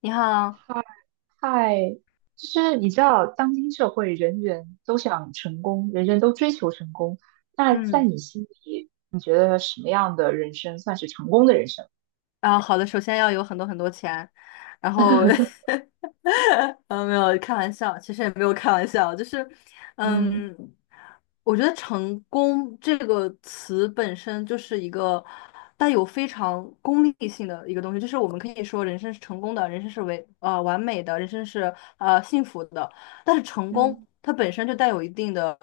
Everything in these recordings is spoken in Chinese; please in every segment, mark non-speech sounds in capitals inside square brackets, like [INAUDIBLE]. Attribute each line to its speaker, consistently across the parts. Speaker 1: 你好。
Speaker 2: 嗨，就是你知道，当今社会人人都想成功，人人都追求成功。那在
Speaker 1: 嗯，
Speaker 2: 你心里，你觉得什么样的人生算是成功的人生？
Speaker 1: 好的，首先要有很多很多钱，然后，
Speaker 2: [LAUGHS]
Speaker 1: [LAUGHS] 没有开玩笑，其实也没有开玩笑，就是，
Speaker 2: 嗯
Speaker 1: 嗯，我觉得成功这个词本身就是一个带有非常功利性的一个东西，就是我们可以说人生是成功的，人生是完美的，人生是幸福的，但是成功
Speaker 2: 嗯
Speaker 1: 它本身就带有一定的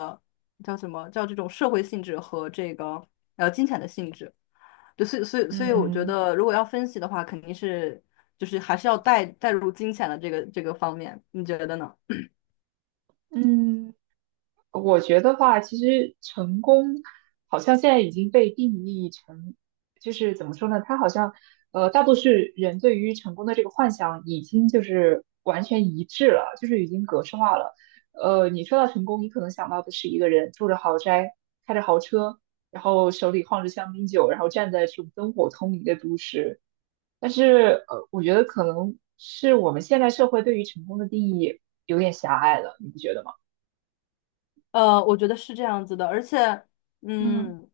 Speaker 1: 叫什么叫这种社会性质和这个金钱的性质。对，所以，我觉
Speaker 2: 嗯
Speaker 1: 得如果要分析的话，肯定是就是还是要带入金钱的这个方面，你觉得呢？
Speaker 2: 嗯，我觉得话，其实成功好像现在已经被定义成，就是怎么说呢？它好像，大多数人对于成功的这个幻想已经就是完全一致了，就是已经格式化了。你说到成功，你可能想到的是一个人住着豪宅，开着豪车，然后手里晃着香槟酒，然后站在这种灯火通明的都市。但是，我觉得可能是我们现代社会对于成功的定义有点狭隘了，你不觉得吗？
Speaker 1: 我觉得是这样子的，而且，
Speaker 2: 嗯
Speaker 1: 嗯，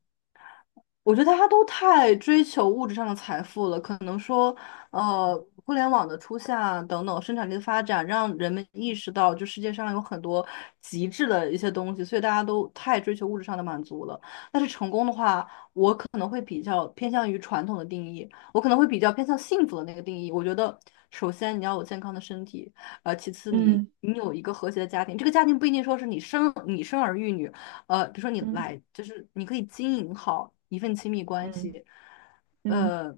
Speaker 1: 我觉得大家都太追求物质上的财富了，可能说，呃，互联网的出现啊等等，生产力的发展，让人们意识到，就世界上有很多极致的一些东西，所以大家都太追求物质上的满足了。但是成功的话，可能会比较偏向于传统的定义，我可能会比较偏向幸福的那个定义。我觉得，首先你要有健康的身体，其次你
Speaker 2: 嗯。
Speaker 1: 你有一个和谐的家庭，这个家庭不一定说是你生儿育女，比如说你
Speaker 2: 嗯
Speaker 1: 来就是你可以经营好一份亲密关
Speaker 2: 嗯
Speaker 1: 系，
Speaker 2: 嗯
Speaker 1: 呃，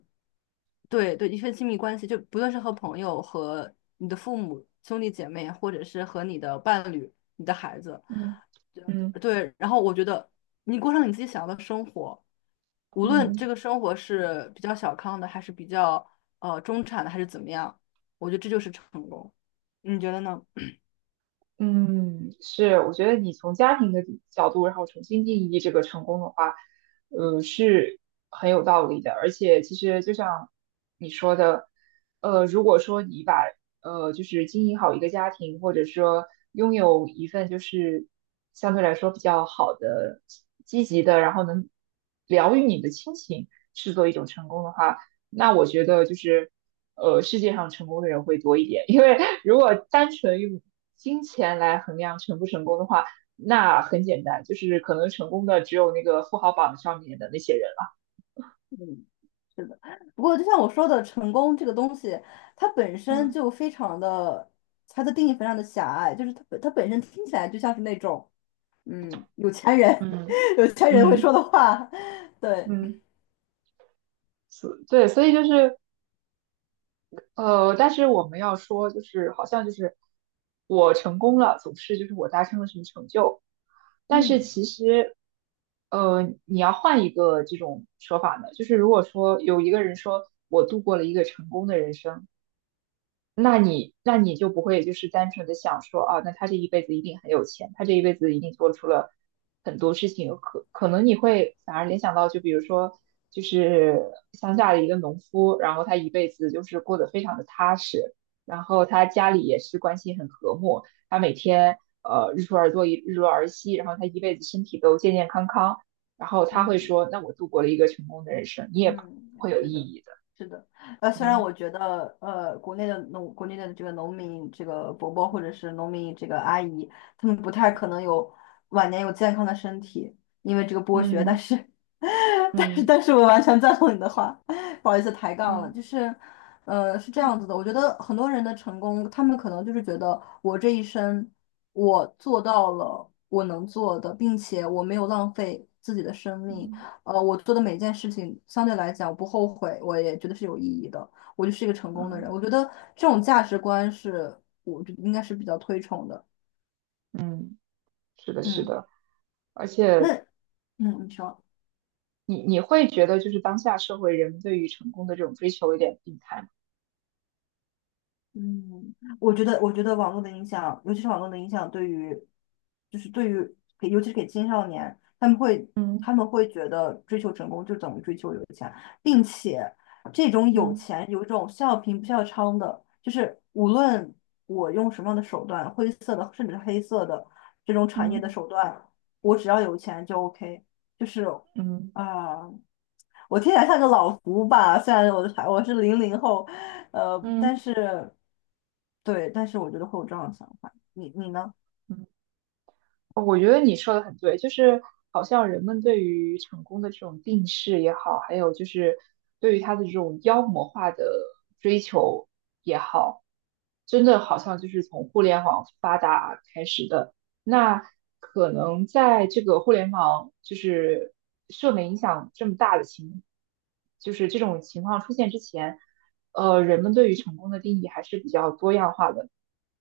Speaker 1: 对对，一份亲密关系，就不论是和朋友、和你的父母、兄弟姐妹，或者是和你的伴侣、你的孩子。
Speaker 2: 嗯嗯
Speaker 1: 对，然后我觉得你过上你自己想要的生活，无
Speaker 2: 嗯
Speaker 1: 论这个生活是比较小康的，还是比较中产的，还是怎么样，我觉得这就是成功。你觉得呢？
Speaker 2: 嗯，是，我觉得你从家庭的角度，然后重新定义这个成功的话，是很有道理的。而且，其实就像你说的，如果说你把就是经营好一个家庭，或者说拥有一份就是相对来说比较好的、积极的，然后能疗愈你的亲情，视作一种成功的话。那我觉得就是，世界上成功的人会多一点，因为如果单纯用金钱来衡量成不成功的话，那很简单，就是可能成功的只有那个富豪榜上面的那些人了。
Speaker 1: 嗯，是的。不过就像我说的，成功这个东西，它本身
Speaker 2: 嗯
Speaker 1: 就非常的，它的定义非常的狭隘，就是它本身听起来就像是那种，有钱人，
Speaker 2: 嗯
Speaker 1: [LAUGHS] 有钱人会
Speaker 2: 嗯
Speaker 1: 说的话，[LAUGHS] 对，
Speaker 2: 嗯，所对，所以就是但是我们要说，就是好像就是我成功了，总是就是我达成了什么成就，但是
Speaker 1: 嗯
Speaker 2: 其实，你要换一个这种说法呢，就是如果说有一个人说我度过了一个成功的人生，那你那你就不会就是单纯的想说啊，那他这一辈子一定很有钱，他这一辈子一定做出了很多事情，可能你会反而联想到，就比如说就是乡下的一个农夫，然后他一辈子就是过得非常的踏实，然后他家里也是关系很和睦，他每天日出而作，日落而息，然后他一辈子身体都健健康康，然后他会
Speaker 1: 嗯。
Speaker 2: 说，那我度过了一个成功的人生，你也不
Speaker 1: 嗯，
Speaker 2: 会有
Speaker 1: 是
Speaker 2: 意
Speaker 1: 的，
Speaker 2: 义的，
Speaker 1: 是的。虽然
Speaker 2: 嗯
Speaker 1: 我觉得，国内的这个农民，这个伯伯或者是农民这个阿姨，他们不太可能有晚年有健康的身体，因为这个剥削。但
Speaker 2: 嗯
Speaker 1: 是，[LAUGHS] 但是，
Speaker 2: 嗯
Speaker 1: 但是我完全赞同你的话，不好意思抬杠了。
Speaker 2: 嗯。
Speaker 1: 就是，是这样子的。我觉得很多人的成功，他们可能就是觉得我这一生我做到了我能做的，并且我没有浪费自己的生命。
Speaker 2: 嗯
Speaker 1: 我做的每件事情相对来讲我不后悔，我也觉得是有意义的，我就是一个成功的人。
Speaker 2: 嗯
Speaker 1: 我觉得这种价值观是我觉得应该是比较推崇的。
Speaker 2: 嗯，是的，是
Speaker 1: 嗯，
Speaker 2: 的，而且
Speaker 1: 那你说。
Speaker 2: 你会觉得就是当下社会人对于成功的这种追求有点病态吗？
Speaker 1: 嗯，我觉得网络的影响，尤其是网络的影响，对于，就是对于给，尤其是给青少年，他们会，
Speaker 2: 嗯
Speaker 1: 觉得追求成功就等于追求有钱，并且这种有
Speaker 2: 嗯
Speaker 1: 钱有一种笑贫不笑娼的，就是无论我用什么样的手段，灰色的甚至是黑色的这种产业的
Speaker 2: 嗯
Speaker 1: 手段，我只要有钱就 OK，就是
Speaker 2: 嗯
Speaker 1: 啊、我听起来像个老胡吧，虽然我是零零后，但
Speaker 2: 嗯
Speaker 1: 是对，但是我觉得会有这样的想法。你呢？
Speaker 2: 嗯。我觉得你说的很对，就是好像人们对于成功的这种定势也好，还有就是对于他的这种妖魔化的追求也好，真的好像就是从互联网发达开始的。那可能在这个互联网就是社会影响这么大的情，就是这种情况出现之前，人们对于成功的定义还是比较多样化的。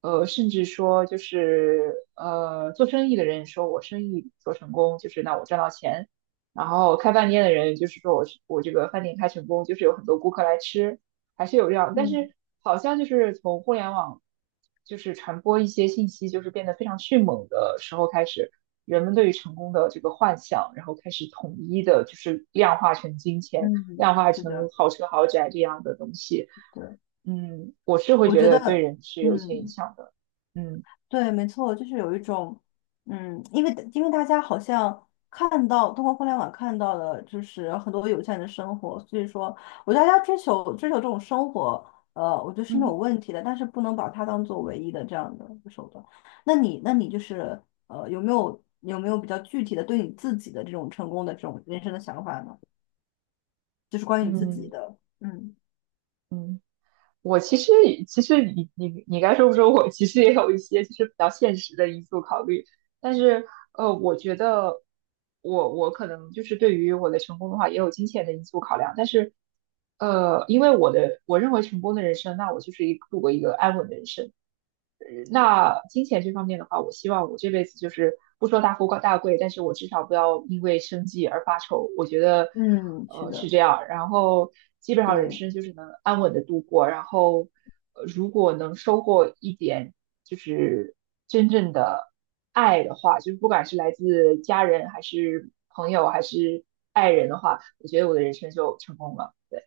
Speaker 2: 甚至说就是做生意的人说我生意做成功，就是那我赚到钱，然后开饭店的人就是说我这个饭店开成功，就是有很多顾客来吃，还是有这样，但
Speaker 1: 嗯
Speaker 2: 是好像就是从互联网就是传播一些信息，就是变得非常迅猛的时候开始，人们对于成功的这个幻想，然后开始统一的就是量化成金钱，
Speaker 1: 嗯，
Speaker 2: 量化
Speaker 1: 是
Speaker 2: 成
Speaker 1: 的，
Speaker 2: 豪车豪宅这样的东西。
Speaker 1: 对，
Speaker 2: 嗯，我是会
Speaker 1: 我
Speaker 2: 觉
Speaker 1: 觉
Speaker 2: 得对
Speaker 1: 得，
Speaker 2: 人是有一些影
Speaker 1: 嗯。
Speaker 2: 响的。嗯
Speaker 1: 对，没错，就是有一种，因为大家好像看到通过互联网看到了，就是很多有钱人的生活，所以说，我觉得大家追求这种生活，我觉得是没有
Speaker 2: 嗯
Speaker 1: 问题的，但是不能把它当做唯一的这样的一个手段。那你就是，有没有比较具体的对你自己的这种成功的这种人生的想法呢？就是关于你自己
Speaker 2: 嗯
Speaker 1: 的，嗯
Speaker 2: 嗯，我其实你该说不说我，其实也有一些就是比较现实的因素考虑，但是我觉得我可能就是对于我的成功的话，也有金钱的因素考量，但是因为我认为成功的人生，那我就是一度过一个安稳的人生。那金钱这方面的话，我希望我这辈子就是不说大富大贵，但是我至少不要因为生计而发愁。我觉得，
Speaker 1: 嗯，是
Speaker 2: 是
Speaker 1: 的，
Speaker 2: 这样。然后基本上人
Speaker 1: 对。
Speaker 2: 生就是能安稳的度过。然后，如果能收获一点就是真正的爱的话，就是不管是来自家人还是朋友还是爱人的话，我觉得我的人生就成功了。对，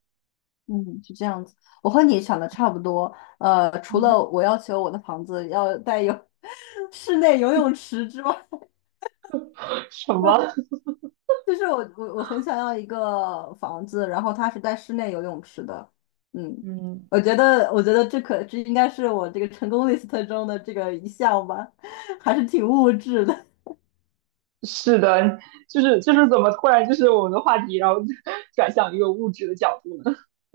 Speaker 1: 嗯，是这样子，我和你想的差不多。除了
Speaker 2: 嗯，
Speaker 1: 我要求我的房子要带有 [LAUGHS] 室内游泳池之外，
Speaker 2: 什
Speaker 1: [LAUGHS]
Speaker 2: 么？
Speaker 1: 就是我很想要一个房子，然后它是带室内游泳池的。嗯，
Speaker 2: 嗯，
Speaker 1: 我觉得这应该是我这个成功 list 中的这个一项吧，[LAUGHS] 还是挺物质的。
Speaker 2: 是的，就是怎么突然就是我们的话题，然后转向一个物质的角度呢？[LAUGHS]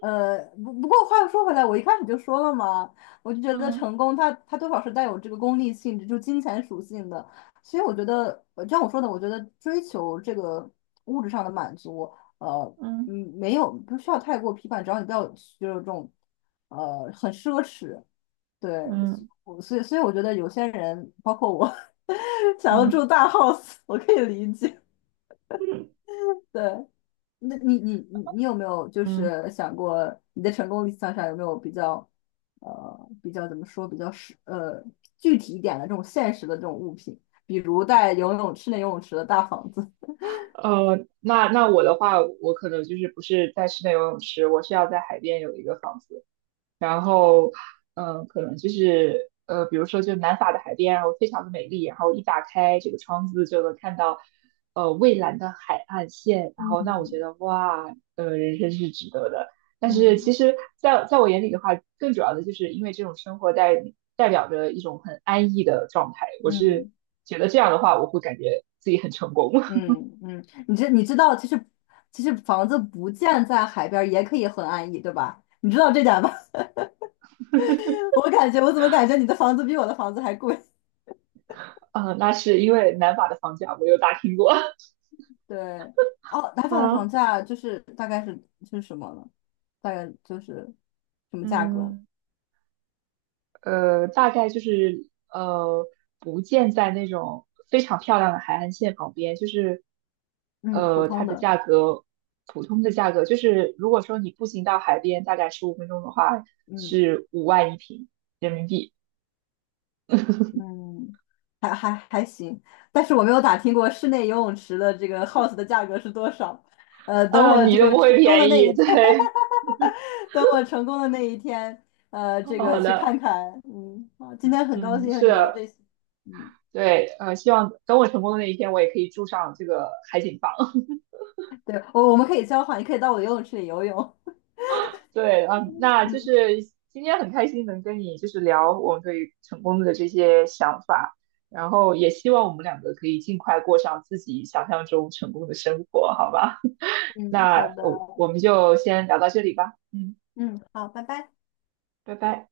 Speaker 1: 不过话又说回来，我一开始就说了嘛，我就觉得
Speaker 2: 嗯
Speaker 1: 成功它多少是带有这个功利性质，就金钱属性的。所以我觉得，就像我说的，我觉得追求这个物质上的满足，呃，
Speaker 2: 嗯
Speaker 1: 没有不需要太过批判，只要你不要就是这种，很奢侈。对，
Speaker 2: 嗯
Speaker 1: 所以我觉得有些人，包括我，[LAUGHS] 想要
Speaker 2: 嗯
Speaker 1: 住大 house，我可以理解。
Speaker 2: 嗯
Speaker 1: 对，那你有没有就
Speaker 2: [LAUGHS] 嗯
Speaker 1: 是想过你的成功理想上有没有比较比较怎么说比较具体一点的这种现实的这种物品，比如带室内游泳池的大房子。
Speaker 2: 那我的话，我可能就是不是在室内游泳池，我是要在海边有一个房子。然后，可能就是比如说就南法的海边，然后非常的美丽，然后一打开这个窗子就能看到蔚蓝的海岸线，然后那我觉得
Speaker 1: [LAUGHS]
Speaker 2: 哇，呃，人生是值得的。但是
Speaker 1: 嗯
Speaker 2: 其实在我眼里的话，更主要的就是因为这种生活代表着一种很安逸的状态，我是
Speaker 1: 嗯
Speaker 2: 觉得这样的话，我会感觉自己很成功。[LAUGHS]
Speaker 1: 嗯嗯，你知道其实房子不建在海边儿也可以很安逸，对吧？你知道这点吧？[LAUGHS] 我感觉我怎么感觉你的房子比我的房子还贵？
Speaker 2: 那是因为南法的房价我有打听过。
Speaker 1: 对，哦，打
Speaker 2: [LAUGHS]
Speaker 1: 法的房
Speaker 2: 嗯。
Speaker 1: 价就是大概是什么呢？大概就是什么价格？
Speaker 2: 嗯。大概就是不建在那种非常漂亮的海岸线旁边，就是
Speaker 1: 嗯，普
Speaker 2: 它
Speaker 1: 通
Speaker 2: 的
Speaker 1: 的。
Speaker 2: 价格普通的价格，就是如果说你步行到海边，大概15分钟的话，
Speaker 1: 嗯
Speaker 2: 是5万一平人民币。
Speaker 1: 嗯，还行，但是我没有打听过室内游泳池的这个 house 的价格是多少。等
Speaker 2: 啊
Speaker 1: 我这
Speaker 2: 你都
Speaker 1: 个
Speaker 2: 不
Speaker 1: 成
Speaker 2: 会
Speaker 1: 功的
Speaker 2: 便
Speaker 1: 那
Speaker 2: 宜。
Speaker 1: 一天，
Speaker 2: 对，
Speaker 1: [LAUGHS] 等我成功的那一天，
Speaker 2: [LAUGHS]
Speaker 1: 这
Speaker 2: 好
Speaker 1: 个去
Speaker 2: 的，
Speaker 1: 看看。嗯，好，今天很高
Speaker 2: 嗯，
Speaker 1: 兴和
Speaker 2: 是
Speaker 1: 你聊
Speaker 2: 的。
Speaker 1: 这些。嗯，
Speaker 2: 对，希望等我成功的那一天，我也可以住上这个海景房。
Speaker 1: 对，我们可以交换，你可以到我的游泳池里游泳。
Speaker 2: 对，嗯，
Speaker 1: [LAUGHS]
Speaker 2: 那
Speaker 1: 嗯
Speaker 2: 就是今天很开心能跟你就是聊我们对于成功的这些想法，然后也希望我们两个可以尽快过上自己想象中成功的生活，好吧？[LAUGHS]
Speaker 1: 嗯，
Speaker 2: 那
Speaker 1: 好的，
Speaker 2: 我们就先聊到这里吧，嗯，
Speaker 1: 嗯，好，拜拜。
Speaker 2: 拜拜。